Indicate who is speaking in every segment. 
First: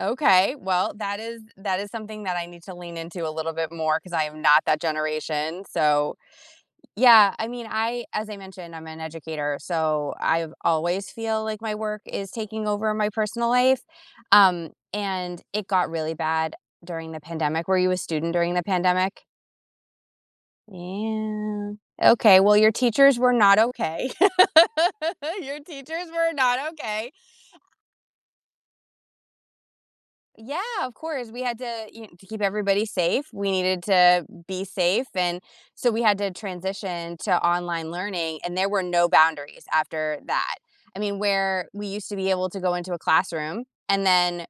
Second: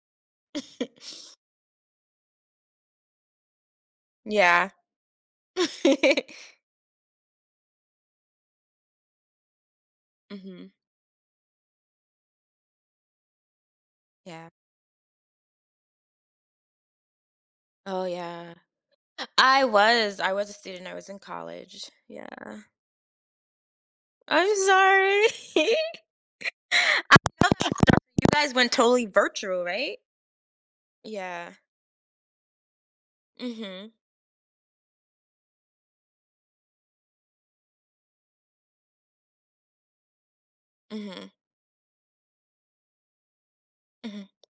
Speaker 1: Okay, well, that is that is something that I need to lean into a little bit more, 'cause I am not
Speaker 2: Yeah.
Speaker 1: that generation so Yeah, I mean, I As I mentioned, I'm an educator, so, I've
Speaker 2: Mhm.
Speaker 1: always feel like my work is taking over my personal life,
Speaker 2: Yeah.
Speaker 1: um, and, it got really bad during the pandemic. Were you a
Speaker 2: Oh,
Speaker 1: student during
Speaker 2: yeah.
Speaker 1: the pandemic?
Speaker 2: I was, I was a student, I was in
Speaker 1: Yeah.
Speaker 2: college. Yeah.
Speaker 1: Okay, well, your teachers were not okay.
Speaker 2: I'm sorry.
Speaker 1: Your teachers were not okay.
Speaker 2: [unintelligible] You guys went totally virtual, right?
Speaker 1: Yeah, of course, we
Speaker 2: Yeah.
Speaker 1: had to, you know, to keep everybody safe, we needed
Speaker 2: Mhm.
Speaker 1: to be safe, and so we had to transition to online learning, and there were no boundaries after that. I mean,
Speaker 2: Mhm.
Speaker 1: where we used to be able to go into a classroom, and
Speaker 2: Mhm.
Speaker 1: then,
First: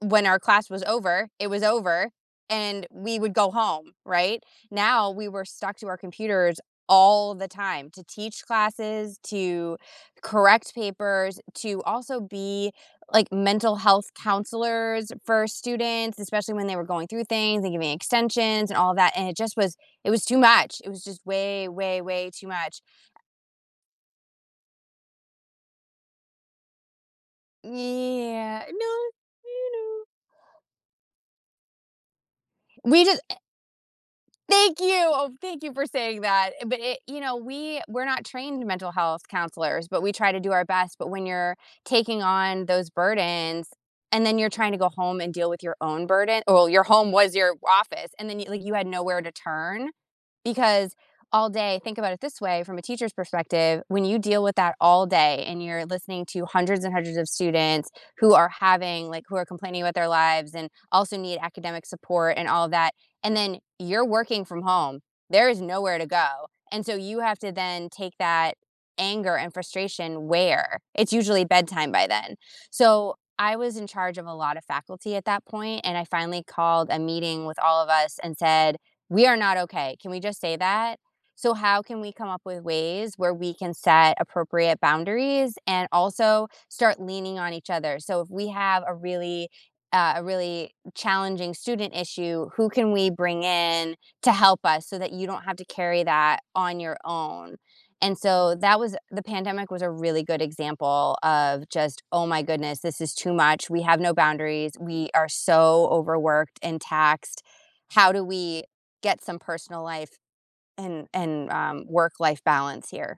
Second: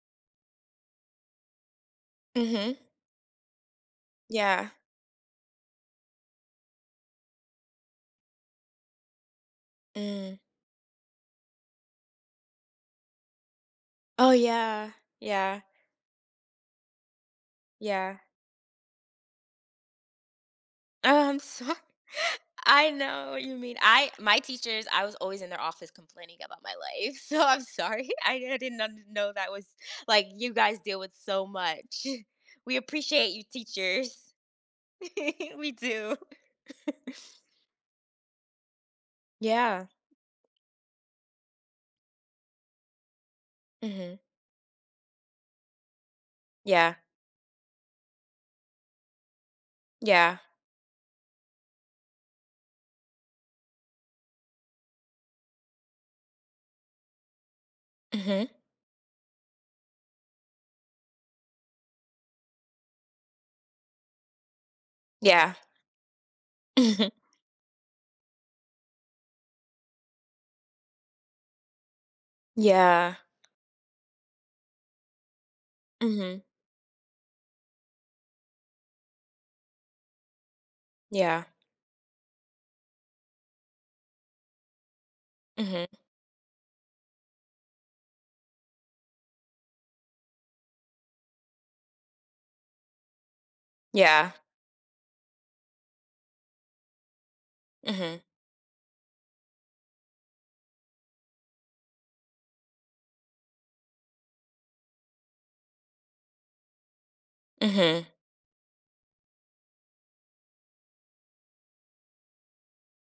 Speaker 1: when our class was over, it was over,
Speaker 2: Mhm.
Speaker 1: and we would go home, right?
Speaker 2: Yeah.
Speaker 1: Now we were stuck to our computers all the time to teach classes, to
Speaker 2: Mm.
Speaker 1: correct papers, to also be, like, mental health
Speaker 2: Oh, yeah.
Speaker 1: counselors for
Speaker 2: Yeah.
Speaker 1: students, especially when they were going through things and giving
Speaker 2: Yeah.
Speaker 1: extensions and all that, and it just was it was too much, it was just
Speaker 2: Oh, I'm so
Speaker 1: way, way, way too much.
Speaker 2: I know what you mean, I My teachers I was always in their office complaining about my life, so I'm sorry, I I
Speaker 1: Yeah
Speaker 2: didn't know
Speaker 1: No,
Speaker 2: know that was
Speaker 1: you know?
Speaker 2: Like you guys deal with so much. We
Speaker 1: We just
Speaker 2: appreciate
Speaker 1: e
Speaker 2: you, teachers.
Speaker 1: Thank you! Oh, thank
Speaker 2: We
Speaker 1: you for
Speaker 2: do.
Speaker 1: saying that e but e You know, we we're not trained mental health
Speaker 2: Yeah.
Speaker 1: counselors, but we try to do our best, but when you're taking on those burdens,
Speaker 2: Mhm.
Speaker 1: and then you're trying to go home and deal with your own burden Oh, your
Speaker 2: Yeah.
Speaker 1: home was your office and then you like, you had nowhere to turn,
Speaker 2: Yeah.
Speaker 1: because all day Think about it this way, from a teacher's perspective, when you deal with that all day and you're listening to hundreds and hundreds of students who are
Speaker 2: Mhm.
Speaker 1: having, like who are complaining about their lives and also need academic support and all of that, and then you're working from home, there
Speaker 2: Yeah.
Speaker 1: is nowhere to go, and so
Speaker 2: Mhm.
Speaker 1: you have to then take that anger and frustration where? It's usually bedtime by then. So,
Speaker 2: Yeah.
Speaker 1: I was in charge of a lot of faculty at that point, and I finally
Speaker 2: Mhm.
Speaker 1: called a meeting with all of us and said, "We are not okay, can we just say that?
Speaker 2: Yeah.
Speaker 1: So how can we come up with ways where we can set appropriate boundaries and
Speaker 2: Mhm.
Speaker 1: also start leaning on each other? So if we have a really, uh, a really challenging student issue, who can we bring in to
Speaker 2: Yeah.
Speaker 1: help us so that you don't have to carry that on your own?" and
Speaker 2: Mhm.
Speaker 1: so, that was a The pandemic was a really good example of just, "Oh my goodness, this is too much, we have no boundaries, we are so overworked and taxed.
Speaker 2: Mhm.
Speaker 1: How do we get some personal life and and, um, work life balance here?"